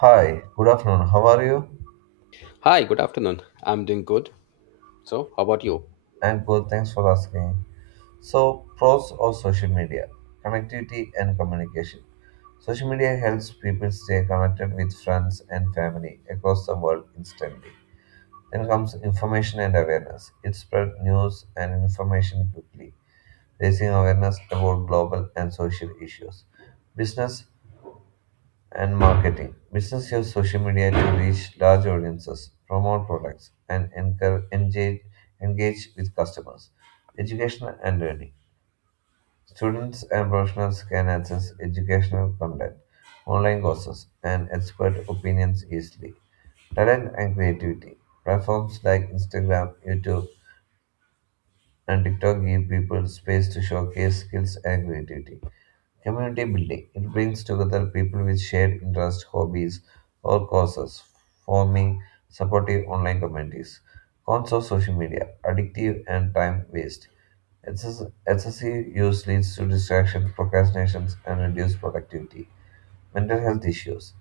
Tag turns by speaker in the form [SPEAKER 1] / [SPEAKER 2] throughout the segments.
[SPEAKER 1] Hi, good afternoon. How are you?
[SPEAKER 2] Hi, good afternoon. I'm doing good. So, how about you?
[SPEAKER 1] And good, thanks for asking. So, pros of social media, connectivity and communication. Social media helps people stay connected with friends and family across the world instantly. Then comes information and awareness. It spreads news and information quickly, raising awareness about global and social issues. Business and marketing. Business use social media to reach large audiences, promote products, and engage with customers. Education and learning. Students and professionals can access educational content, online courses, and expert opinions easily. Talent and creativity. Platforms like Instagram, YouTube, and TikTok give people space to showcase skills and creativity. Community building. It brings together people with shared interests, hobbies, or causes, forming supportive online communities. Cons of social media addictive and time waste. Excessive use leads to distraction, procrastinations, and reduced productivity. Mental health issues.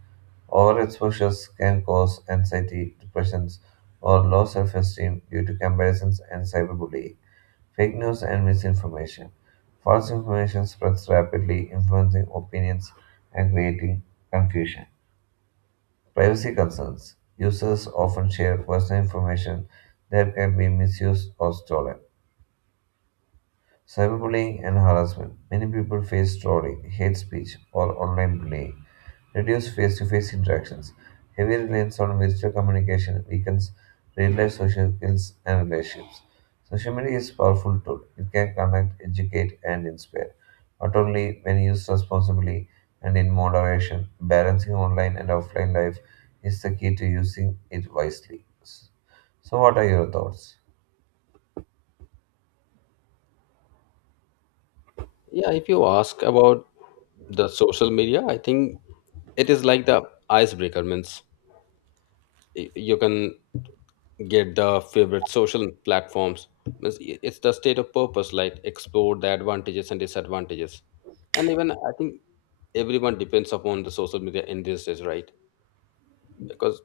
[SPEAKER 1] Overexposures can cause anxiety, depressions, or low self esteem due to comparisons and cyberbullying. Fake news and misinformation. False information spreads rapidly, influencing opinions and creating confusion. Privacy concerns. Users often share personal information that can be misused or stolen. Cyberbullying and harassment. Many people face trolling, hate speech, or online bullying. Reduce face to face interactions. Heavy reliance on virtual communication weakens real life social skills and relationships. Social media is a powerful tool. It can connect, educate, and inspire, but only when used responsibly and in moderation. Balancing online and offline life is the key to using it wisely. So, what are your thoughts?
[SPEAKER 2] Yeah, if you ask about the social media, I think it is like the icebreaker. Means you can get the favorite social platforms. Means it's the state of purpose, like explore the advantages and disadvantages. And even I think everyone depends upon the social media in these days, right? Because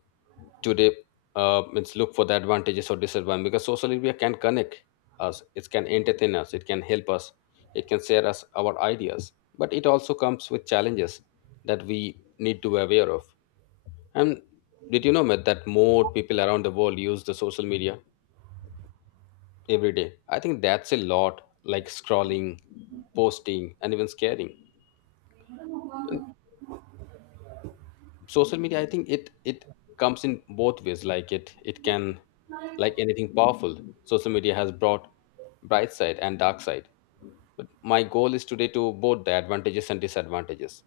[SPEAKER 2] today, means look for the advantages or disadvantages, because social media can connect us, it can entertain us, it can help us, it can share us our ideas, but it also comes with challenges that we need to be aware of. And did you know, Matt, that more people around the world use the social media every day? I think that's a lot, like scrolling, posting, and even sharing. Social media, I think it comes in both ways. Like it can, like anything powerful, social media has brought bright side and dark side. But my goal is today to both the advantages and disadvantages.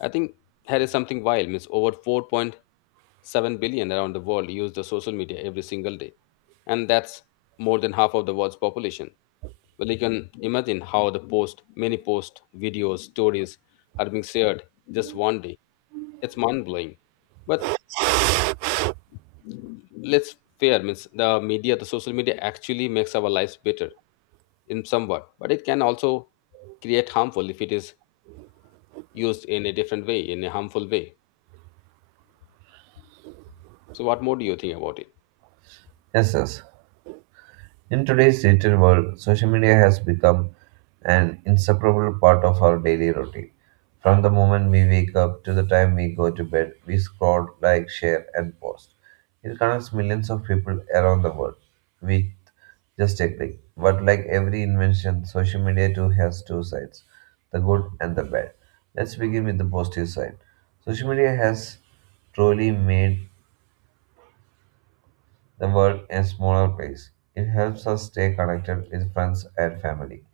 [SPEAKER 2] I think here is something wild, means over 4.7 billion around the world use the social media every single day. And that's more than half of the world's population. Well, you can imagine how the post, many posts, videos, stories are being shared just one day. It's mind blowing. But let's fair means the media, the social media actually makes our lives better in somewhat, but it can also create harmful if it is used in a different way, in a harmful way. So, what more do you think about it?
[SPEAKER 1] Yes, yes. In today's digital world, social media has become an inseparable part of our daily routine. From the moment we wake up to the time we go to bed, we scroll, like, share, and post. It connects millions of people around the world with just a click. But like every invention, social media too has two sides the good and the bad. Let's begin with the positive side. Social media has truly made the world a smaller place. It helps us stay connected with friends and family,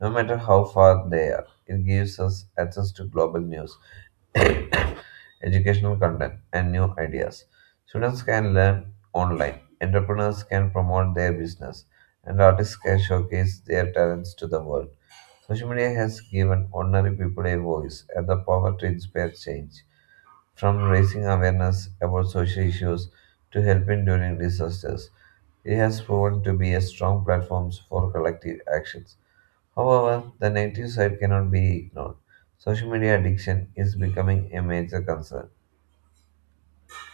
[SPEAKER 1] no matter how far they are. It gives us access to global news, educational content, and new ideas. Students can learn online, entrepreneurs can promote their business, and artists can showcase their talents to the world. Social media has given ordinary people a voice and the power to inspire change from raising awareness about social issues to helping during disasters. It has proven to be a strong platform for collective actions. However, the negative side cannot be ignored. Social media addiction is becoming a major concern.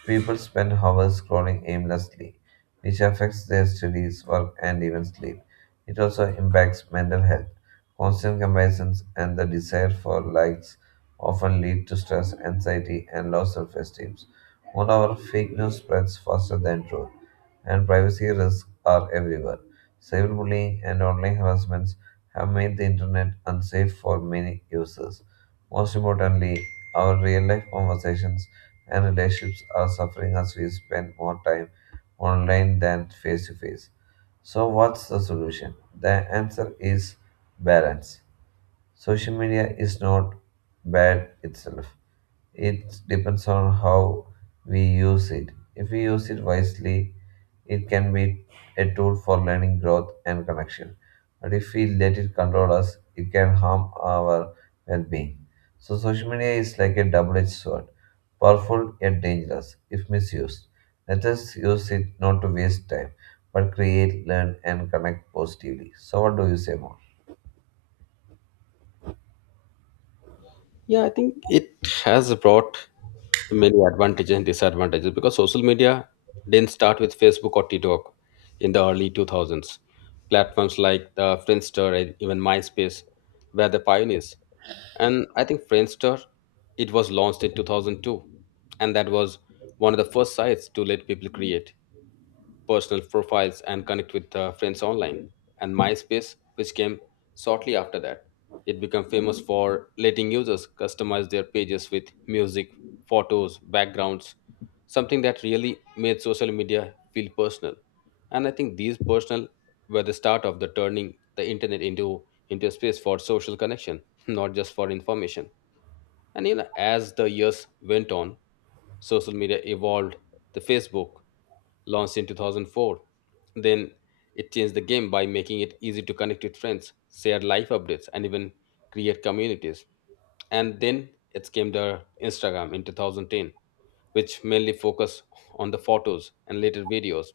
[SPEAKER 1] People spend hours scrolling aimlessly, which affects their studies, work, and even sleep. It also impacts mental health. Constant comparisons and the desire for likes often lead to stress, anxiety, and low self esteem. Moreover, fake news spreads faster than truth, and privacy risks are everywhere. Cyberbullying and online harassments have made the internet unsafe for many users. Most importantly, our real life conversations and relationships are suffering as we spend more time online than face to face. So, what's the solution? The answer is balance. Social media is not bad itself. It depends on how we use it. If we use it wisely, it can be a tool for learning, growth, and connection. But if we let it control us, it can harm our well being. So, social media is like a double edged sword, powerful yet dangerous if misused. Let us use it not to waste time, but create, learn, and connect positively. So, what do you say more?
[SPEAKER 2] Yeah, I think it has brought many advantages and disadvantages, because social media didn't start with Facebook or TikTok in the early 2000s. Platforms like the Friendster and even MySpace were the pioneers. And I think Friendster, it was launched in 2002. And that was one of the first sites to let people create personal profiles and connect with friends online. And MySpace, which came shortly after that, it became famous for letting users customize their pages with music, photos, backgrounds, something that really made social media feel personal. And I think these personal were the start of the turning the internet into a space for social connection, not just for information. And you know, as the years went on, social media evolved. The Facebook launched in 2004. Then it changed the game by making it easy to connect with friends, share life updates, and even create communities. And then it came the Instagram in 2010, which mainly focused on the photos and later videos.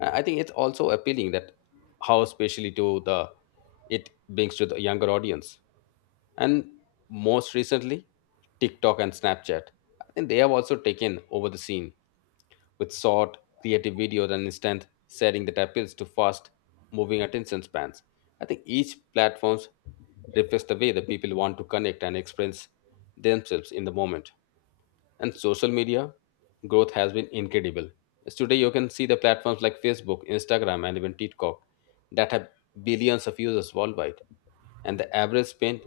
[SPEAKER 2] I think it's also appealing that how especially to the it brings to the younger audience and most recently TikTok and Snapchat. I think they have also taken over the scene with short, creative videos and instant sharing that appeals to fast moving attention spans. I think each platform reflects the way the people want to connect and experience themselves in the moment. And social media growth has been incredible. As today you can see the platforms like Facebook, Instagram, and even TikTok that have billions of users worldwide, and the average spend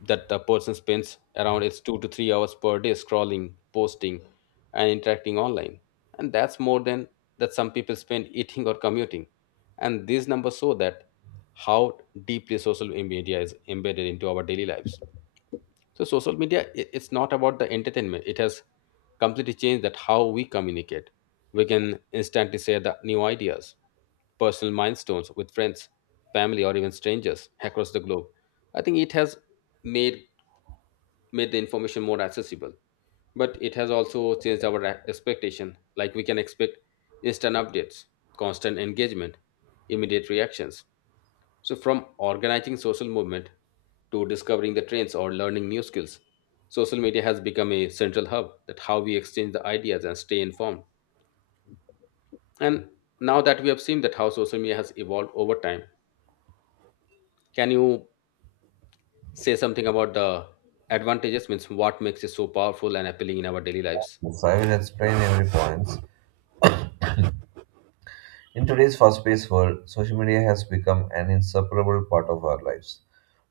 [SPEAKER 2] that the person spends around its 2 to 3 hours per day scrolling, posting, and interacting online. And that's more than that some people spend eating or commuting. And these numbers show that how deeply social media is embedded into our daily lives. So social media, it's not about the entertainment. It has completely changed that how we communicate. We can instantly share the new ideas, personal milestones with friends, family, or even strangers across the globe. I think it has made made the information more accessible, but it has also changed our expectation. Like we can expect instant updates, constant engagement, immediate reactions. So from organizing social movement to discovering the trends or learning new skills, social media has become a central hub that how we exchange the ideas and stay informed. And now that we have seen that how social media has evolved over time, can you say something about the advantages, means what makes it so powerful and appealing in our daily lives?
[SPEAKER 1] I will explain every point. In today's fast-paced world, social media has become an inseparable part of our lives.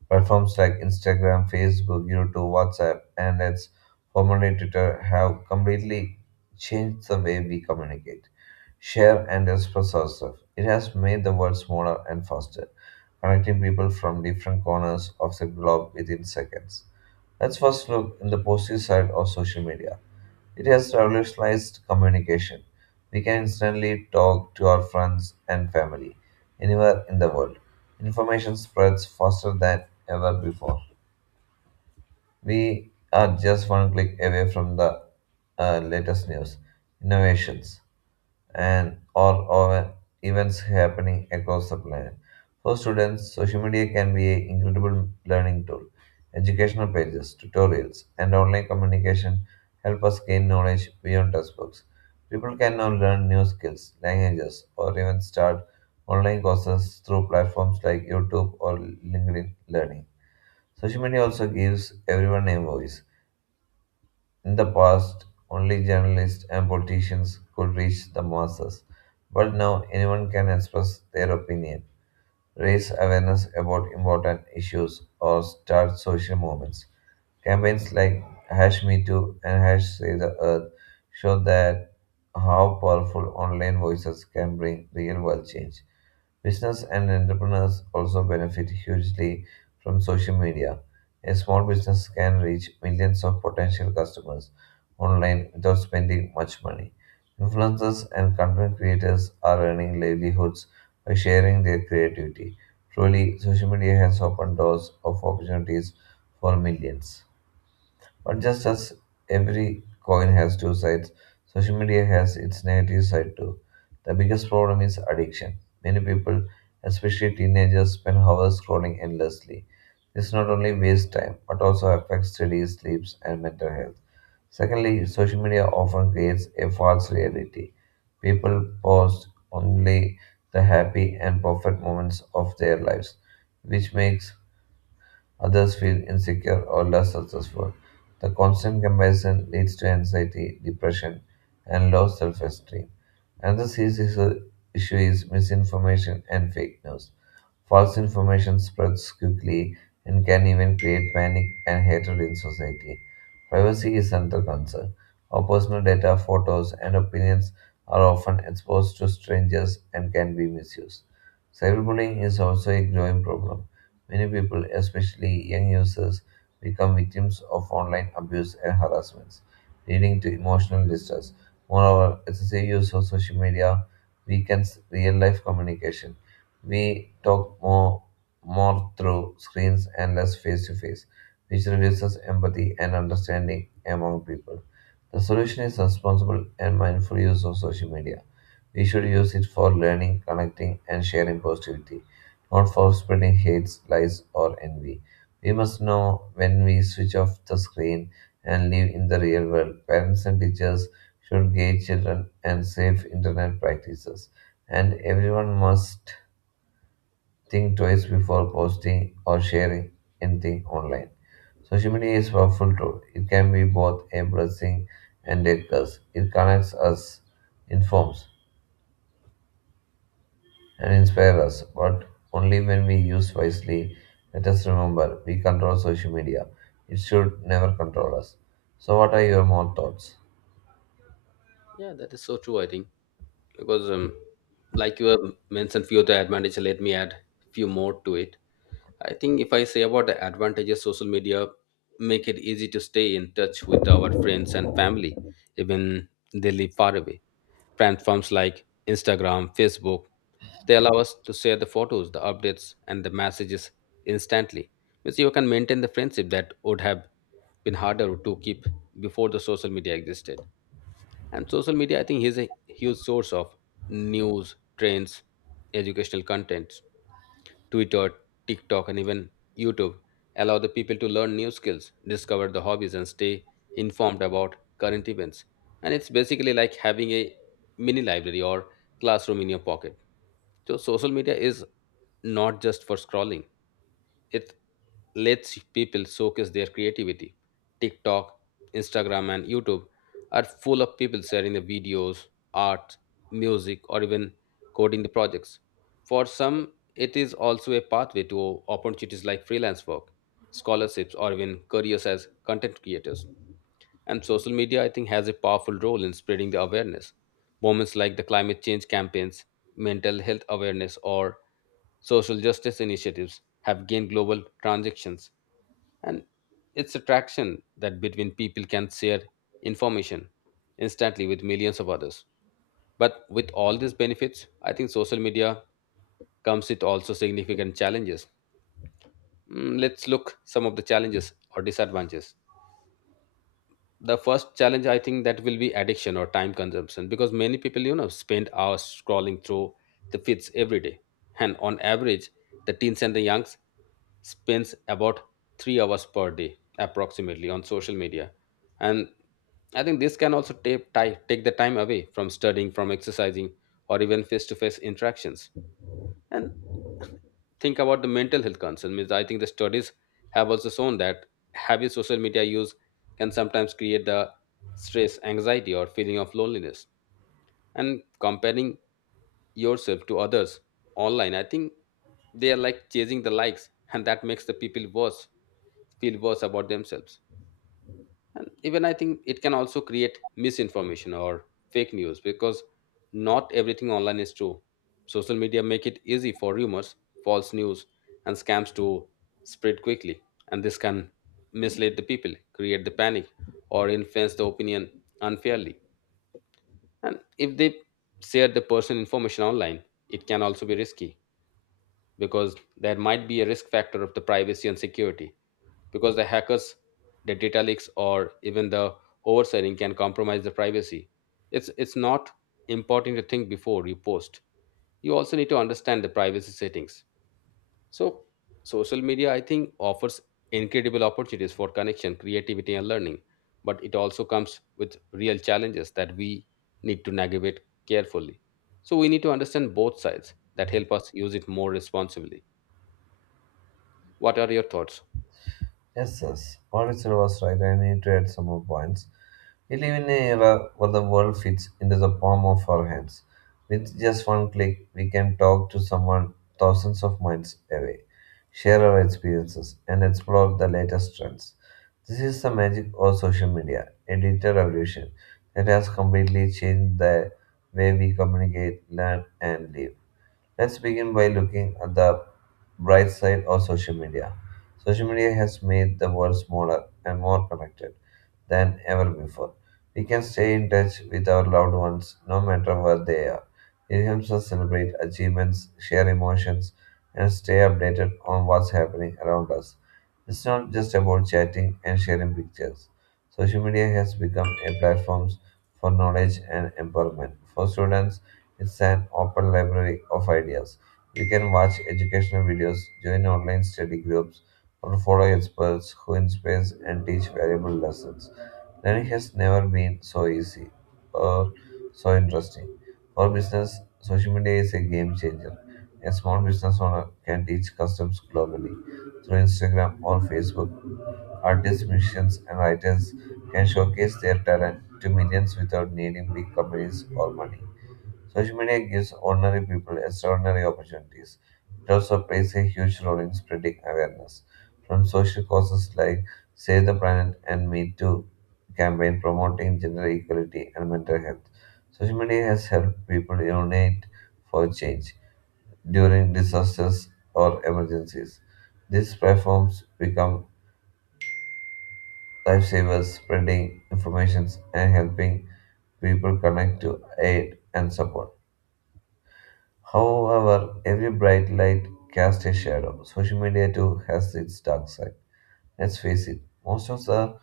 [SPEAKER 1] Platforms like Instagram, Facebook, YouTube, WhatsApp, and its formerly Twitter have completely changed the way we communicate, share, and express ourselves. It has made the world smaller and faster, connecting people from different corners of the globe within seconds. Let's first look in the positive side of social media. It has revolutionized communication. We can instantly talk to our friends and family anywhere in the world. Information spreads faster than ever before. We are just one click away from the latest news, innovations, and or events happening across the planet. For students, social media can be an incredible learning tool. Educational pages, tutorials, and online communication help us gain knowledge beyond textbooks. People can now learn new skills, languages, or even start online courses through platforms like YouTube or LinkedIn Learning. Social media also gives everyone a voice. In the past, only journalists and politicians could reach the masses, but now anyone can express their opinion, raise awareness about important issues, or start social movements. Campaigns like Hash Me Too and Hash Save the Earth show that how powerful online voices can bring real world change. Business and entrepreneurs also benefit hugely from social media. A small business can reach millions of potential customers online without spending much money. Influencers and content creators are earning livelihoods by sharing their creativity. Truly, social media has opened doors of opportunities for millions. But just as every coin has two sides, social media has its negative side too. The biggest problem is addiction. Many people, especially teenagers, spend hours scrolling endlessly. This not only wastes time but also affects study, sleeps, and mental health. Secondly, social media often creates a false reality. People post only the happy and perfect moments of their lives, which makes others feel insecure or less successful. The constant comparison leads to anxiety, depression, and low self esteem. Another serious issue is misinformation and fake news. False information spreads quickly and can even create panic and hatred in society. Privacy is another concern. Our personal data, photos, and opinions are often exposed to strangers and can be misused. Cyberbullying is also a growing problem. Many people, especially young users, become victims of online abuse and harassments, leading to emotional distress. Moreover, excessive use of social media weakens real life communication. We talk more through screens and less face to face, which reduces empathy and understanding among people. The solution is responsible and mindful use of social media. We should use it for learning, connecting, and sharing positivity not for spreading hates, lies, or envy. We must know when we switch off the screen and live in the real world. Parents and teachers should guide children and safe internet practices. And everyone must think twice before posting or sharing anything online. Social media is a powerful tool. It can be both a blessing and a curse. It connects us, informs, and inspire us, but only when we use wisely. Let us remember, we control social media. It should never control us. So, what are your more thoughts?
[SPEAKER 2] Yeah, that is so true. I think because, like you have mentioned, few of the advantages. Let me add few more to it. I think if I say about the advantages, social media make it easy to stay in touch with our friends and family, even they live far away. Platforms like Instagram, Facebook, they allow us to share the photos, the updates, and the messages instantly. Means you can maintain the friendship that would have been harder to keep before the social media existed. And social media, I think, is a huge source of news, trends, educational contents. Twitter, TikTok, and even YouTube allow the people to learn new skills, discover the hobbies, and stay informed about current events. And it's basically like having a mini library or classroom in your pocket. So, social media is not just for scrolling, it lets people showcase their creativity. TikTok, Instagram, and YouTube are full of people sharing the videos, art, music, or even coding the projects. For some, it is also a pathway to opportunities like freelance work, scholarships, or even careers as content creators. And social media, I think, has a powerful role in spreading the awareness. Moments like the climate change campaigns, mental health awareness, or social justice initiatives have gained global transactions. And it's attraction that between people can share information instantly with millions of others. But with all these benefits, I think social media comes with also significant challenges. Let's look some of the challenges or disadvantages. The first challenge, I think, that will be addiction or time consumption, because many people, you know, spend hours scrolling through the feeds every day. And on average, the teens and the youngs spends about 3 hours per day approximately on social media. And I think this can also take the time away from studying, from exercising, or even face to face interactions. And think about the mental health concern, means I think the studies have also shown that heavy social media use can sometimes create the stress, anxiety, or feeling of loneliness. And comparing yourself to others online, I think they are like chasing the likes, and that makes the people worse feel worse about themselves. And even I think it can also create misinformation or fake news, because not everything online is true. Social media make it easy for rumors, false news, and scams to spread quickly, and this can mislead the people, create the panic, or influence the opinion unfairly. And if they share the personal information online, it can also be risky, because there might be a risk factor of the privacy and security, because the hackers, the data leaks, or even the overselling can compromise the privacy. It's not important to think before you post, you also need to understand the privacy settings. So social media, I think, offers incredible opportunities for connection, creativity, and learning, but it also comes with real challenges that we need to navigate carefully. So we need to understand both sides that help us use it more responsibly. What are your thoughts?
[SPEAKER 1] Yes, yes. Mauricio was right, and he tried some more points. We live in an era where the world fits into the palm of our hands. With just one click, we can talk to someone thousands of miles away, share our experiences, and explore the latest trends. This is the magic of social media, a digital revolution that has completely changed the way we communicate, learn, and live. Let's begin by looking at the bright side of social media. Social media has made the world smaller and more connected than ever before. We can stay in touch with our loved ones no matter where they are. It helps us celebrate achievements, share emotions, and stay updated on what's happening around us. It's not just about chatting and sharing pictures. Social media has become a platform for knowledge and empowerment for students it's an open library of ideas. You can watch educational videos, join online study groups, or follow experts who inspire and teach valuable lessons. Learning has never been so easy or so interesting. For business, social media is a game changer. A small business owner can teach customs globally through Instagram or Facebook. Artists, musicians, and writers can showcase their talent to millions without needing big companies or money. Social media gives ordinary people extraordinary opportunities. It also plays a huge role in spreading awareness. From social causes like Save the Planet and Me Too campaign promoting gender equality and mental health. Social media has helped people unite for change during disasters or emergencies. These platforms become lifesavers, spreading information and helping people connect to aid and support. However, every bright light casts a shadow. Social media too has its dark side. Let's face it, most of the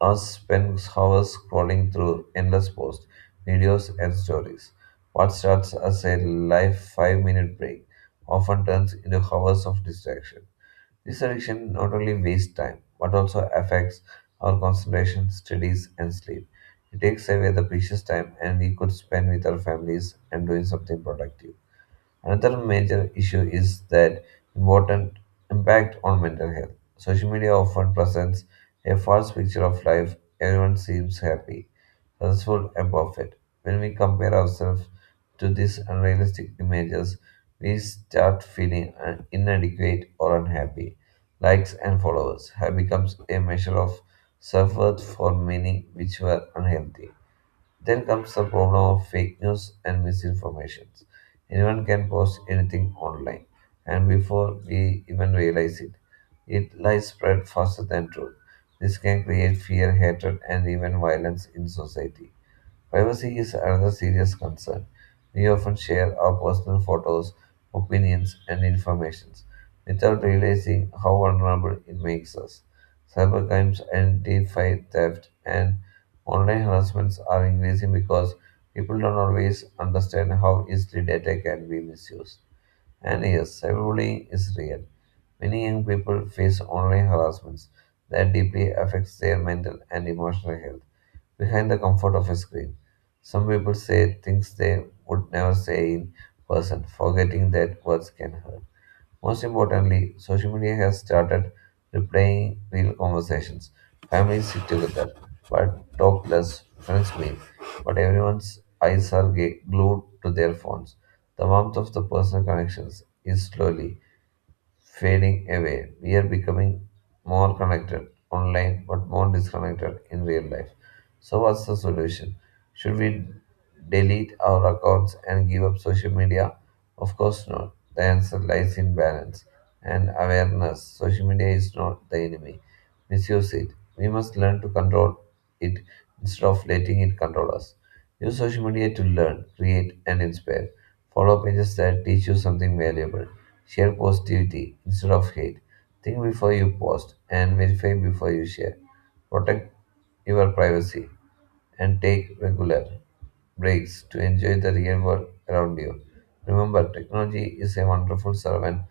[SPEAKER 1] us spend hours scrolling through endless posts, videos, and stories. What starts as a live 5-minute break often turns into hours of distraction. This addiction not only wastes time but also affects our concentration, studies, and sleep. It takes away the precious time and we could spend with our families and doing something productive. Another major issue is that important impact on mental health. Social media often presents a false picture of life. Everyone seems happy, successful, and perfect. When we compare ourselves to these unrealistic images, we start feeling inadequate or unhappy. Likes and followers have become a measure of self worth for many, which were unhealthy. Then comes the problem of fake news and misinformation. Anyone can post anything online, and before we even realize it, it lies spread faster than truth. This can create fear, hatred, and even violence in society. Privacy is another serious concern. We often share our personal photos, opinions, and information without realizing how vulnerable it makes us. Cybercrimes, identify theft, and online harassments are increasing because people don't always understand how easily data can be misused. And yes, cyberbullying is real. Many young people face online harassments that deeply affects their mental and emotional health behind the comfort of a screen. Some people say things they would never say in person, forgetting that words can hurt. Most importantly, social media has started replaying real conversations. Families sit together, but talk less, friends meet, but everyone's eyes are glued to their phones. The warmth of the personal connections is slowly fading away. We are becoming more connected online, but more disconnected in real life. So, what's the solution? Should we delete our accounts and give up social media? Of course not. The answer lies in balance and awareness. Social media is not the enemy. Misuse it. We must learn to control it instead of letting it control us. Use social media to learn, create, and inspire. Follow pages that teach you something valuable. Share positivity instead of hate. Think before you post and verify before you share. Protect your privacy, and take regular breaks to enjoy the real world around you. Remember, technology is a wonderful servant,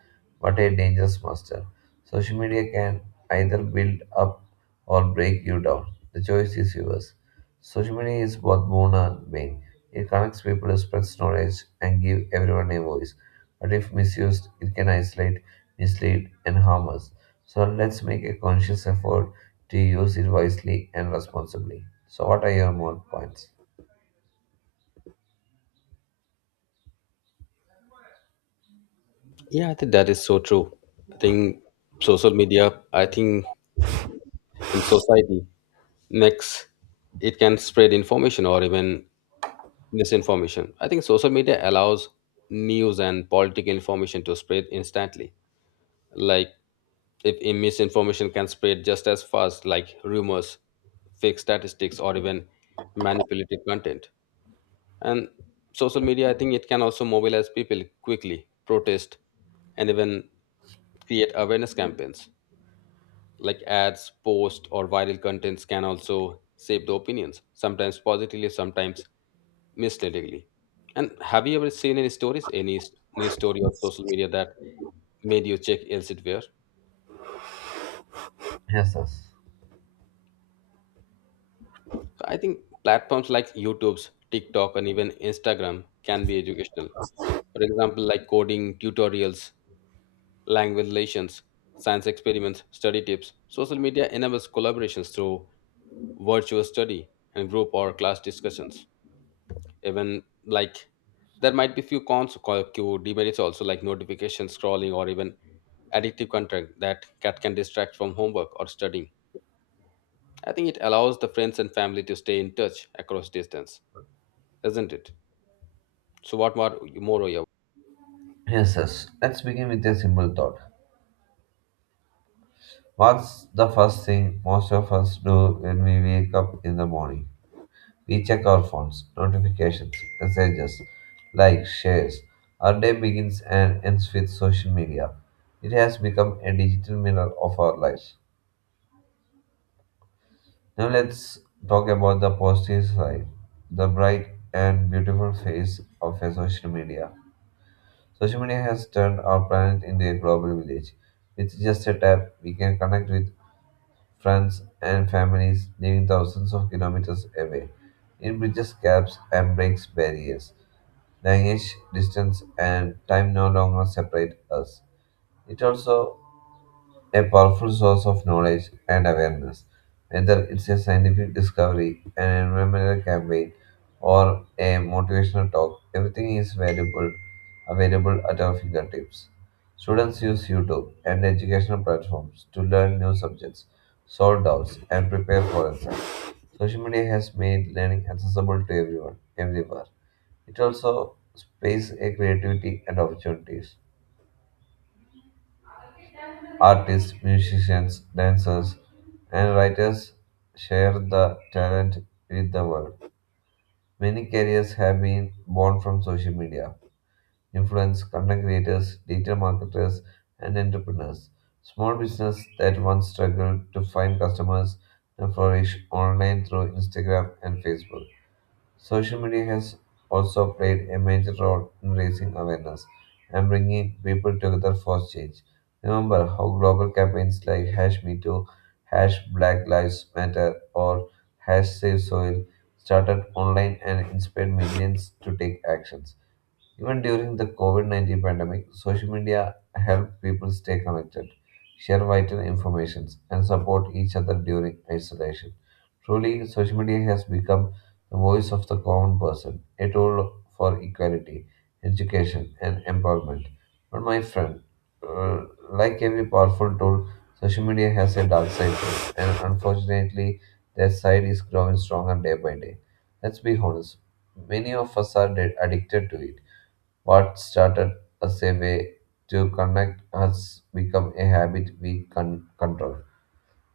[SPEAKER 1] but a dangerous master. Social media can either build up or break you down. The choice is yours. Social media is both boon and bane. It connects people, spreads knowledge, and give everyone a voice. But if misused, it can isolate, mislead, and harm us. So let's make a conscious effort to use it wisely and responsibly. So, what are your more points?
[SPEAKER 2] Yeah, I think that is so true. I think social media, I think in society makes it can spread information or even misinformation. I think social media allows news and political information to spread instantly. Like if a misinformation can spread just as fast, like rumors, fake statistics, or even manipulated content. And social media, I think, it can also mobilize people quickly, protest and even create awareness campaigns, like ads posts or viral contents can also shape the opinions, sometimes positively, sometimes misleadingly. And have you ever seen any stories, news story on social media that made you check elsewhere? So
[SPEAKER 1] Yes, yes.
[SPEAKER 2] I think platforms like YouTube's, TikTok, and even Instagram can be educational, for example, like coding tutorials, language relations, science experiments, study tips. Social media enables collaborations through virtual study and group or class discussions. Even like there might be few cons, demerits also, like notification scrolling or even addictive content that cat can distract from homework or studying. I think it allows the friends and family to stay in touch across distance, isn't it? So what more are you?
[SPEAKER 1] Yes, yes. Let's begin with a simple thought. What's the first thing most of us do when we wake up in the morning? We check our phones, notifications, messages, likes, shares. Our day begins and ends with social media. It has become a digital mirror of our lives. Now let's talk about the positive side, the bright and beautiful face of a social media. Social media has turned our planet into a global village. With just a tap, we can connect with friends, and families living thousands of kilometers away. It bridges gaps and breaks barriers. Language, distance, and time no longer separate us. It also a powerful source of knowledge and awareness. Whether it's a scientific discovery, an environmental campaign, or a motivational talk, everything is valuable, available at our fingertips. Students use YouTube and educational platforms to learn new subjects, solve doubts, and prepare for exams. Social media has made learning accessible to everyone, everywhere. It also spaces a creativity and opportunities. Artists, musicians, dancers, and writers share the talent with the world. Many careers have been born from social media. Influence, content creators, digital marketers, and entrepreneurs. Small business that once struggled to find customers now flourish online through Instagram and Facebook. Social media has also played a major role in raising awareness and bringing people together for change. Remember how global campaigns like hash me too, hash black lives matter, or hash save soil started online and inspired millions to take actions. Even during the COVID -19 pandemic, social media helped people stay connected, share vital information, and support each other during isolation. Truly, social media has become the voice of the common person, a tool for equality, education, and empowerment. But, my friend, uh, like every powerful tool, social media has a dark side too, and unfortunately, that side is growing stronger day by day. Let's be honest, many of us are dead, addicted to it. What started as a way to connect has become a habit we can control.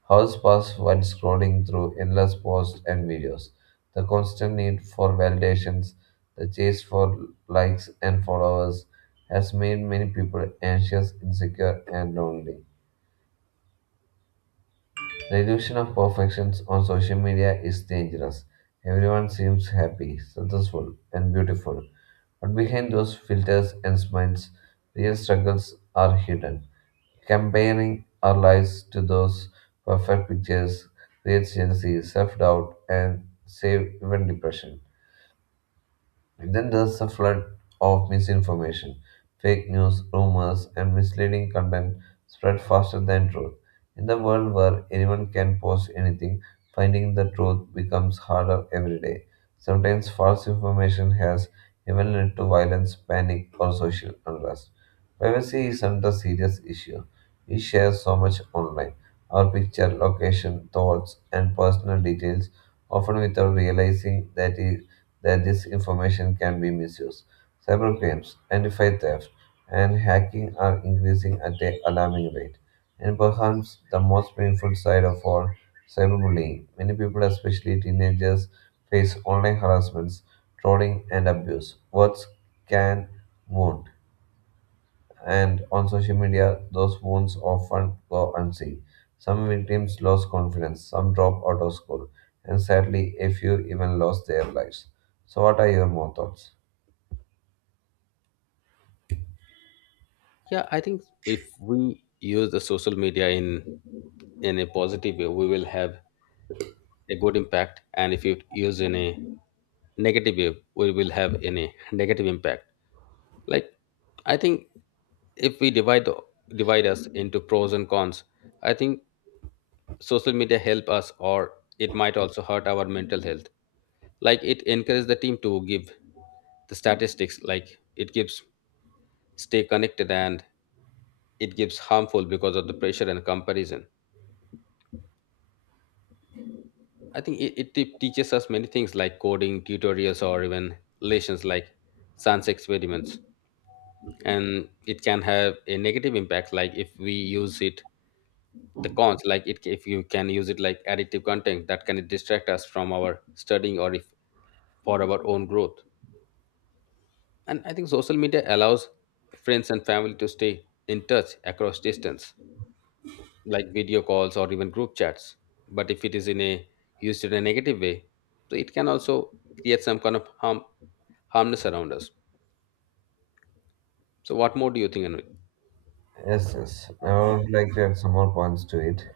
[SPEAKER 1] Hours pass while scrolling through endless posts and videos. The constant need for validations, the chase for likes and followers, has made many people anxious, insecure, and lonely. The illusion of perfection on social media is dangerous. Everyone seems happy, successful, and beautiful. But behind those filters and smiles, real struggles are hidden. Comparing our lives to those perfect pictures creates jealousy, self doubt, and save even depression. Then there's a flood of misinformation, fake news, rumors, and misleading content spread faster than truth. In the world where anyone can post anything, finding the truth becomes harder every day. Sometimes false information has even led to violence, panic, or social unrest. Privacy is another serious issue. We share so much online our picture, location, thoughts, and personal details often without realizing that this information can be misused. Cybercrimes, identified theft, and hacking are increasing at an alarming rate. And perhaps the most painful side of all, cyberbullying. Many people, especially teenagers, face online harassments, trolling, and abuse. Words can wound, and on social media, those wounds often go unseen. Some victims lost confidence, some dropped out of school, and sadly, a few even lost their lives. So, what are your more thoughts?
[SPEAKER 2] Yeah, I think if we use the social media in a positive way, we will have a good impact, and if you use in a negative way we will have in a negative impact. Like I think if we divide us into pros and cons, I think social media help us or it might also hurt our mental health. Like it encourages the team to give the statistics, like it gives stay connected, and it gives harmful because of the pressure and comparison. I think teaches us many things, like coding tutorials or even relations, like science experiments. And it can have a negative impact, like if we use it the cons, like it if you can use it like addictive content that can distract us from our studying or if for our own growth. And I think social media allows friends and family to stay in touch across distance, like video calls or even group chats. But if it is in a used in a negative way, so it can also create some kind of harm, harmness around us. So what more do you think, Anvi?
[SPEAKER 1] Yes, yes. I would like to add some more points to it.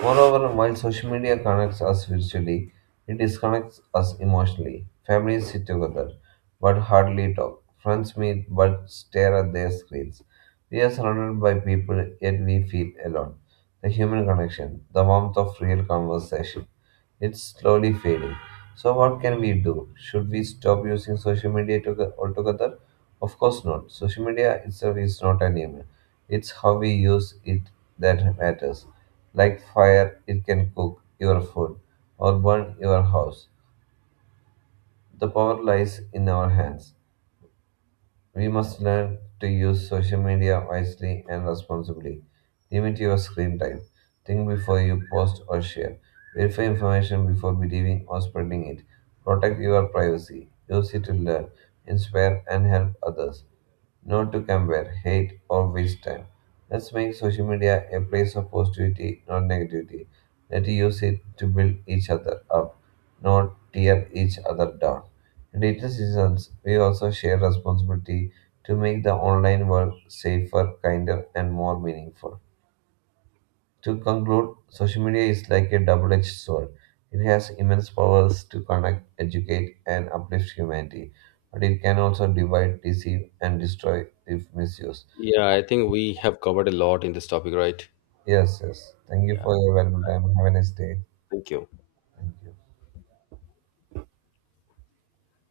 [SPEAKER 1] Moreover, while social media connects us virtually, it disconnects us emotionally. Families sit together but hardly talk. Friends meet but stare at their screens. We are surrounded by people yet we feel alone. The human connection, the warmth of real conversation, it's slowly fading. So, what can we do? Should we stop using social media altogether? Of course not. Social media itself is not an evil. It's how we use it that matters. Like fire, it can cook your food or burn your house. The power lies in our hands. We must learn to use social media wisely and responsibly. Limit your screen time. Think before you post or share. Verify information before believing or spreading it. Protect your privacy. Use it to learn, inspire, and help others not to compare, hate, or waste time. Let's make social media a place of positivity, not negativity. Let's use it to build each other up, not tear each other down. In digital seasons, we also share responsibility to make the online world safer, kinder, and more meaningful. To conclude, social media is like a double edged sword. It has immense powers to connect, educate, and uplift humanity, but it can also divide, deceive, and destroy if misused.
[SPEAKER 2] Yeah, I think we have covered a lot in this topic, right?
[SPEAKER 1] Yes, yes. Thank you
[SPEAKER 2] Yeah.
[SPEAKER 1] for your valuable time. Have a nice day.
[SPEAKER 2] Thank you.
[SPEAKER 1] Thank you.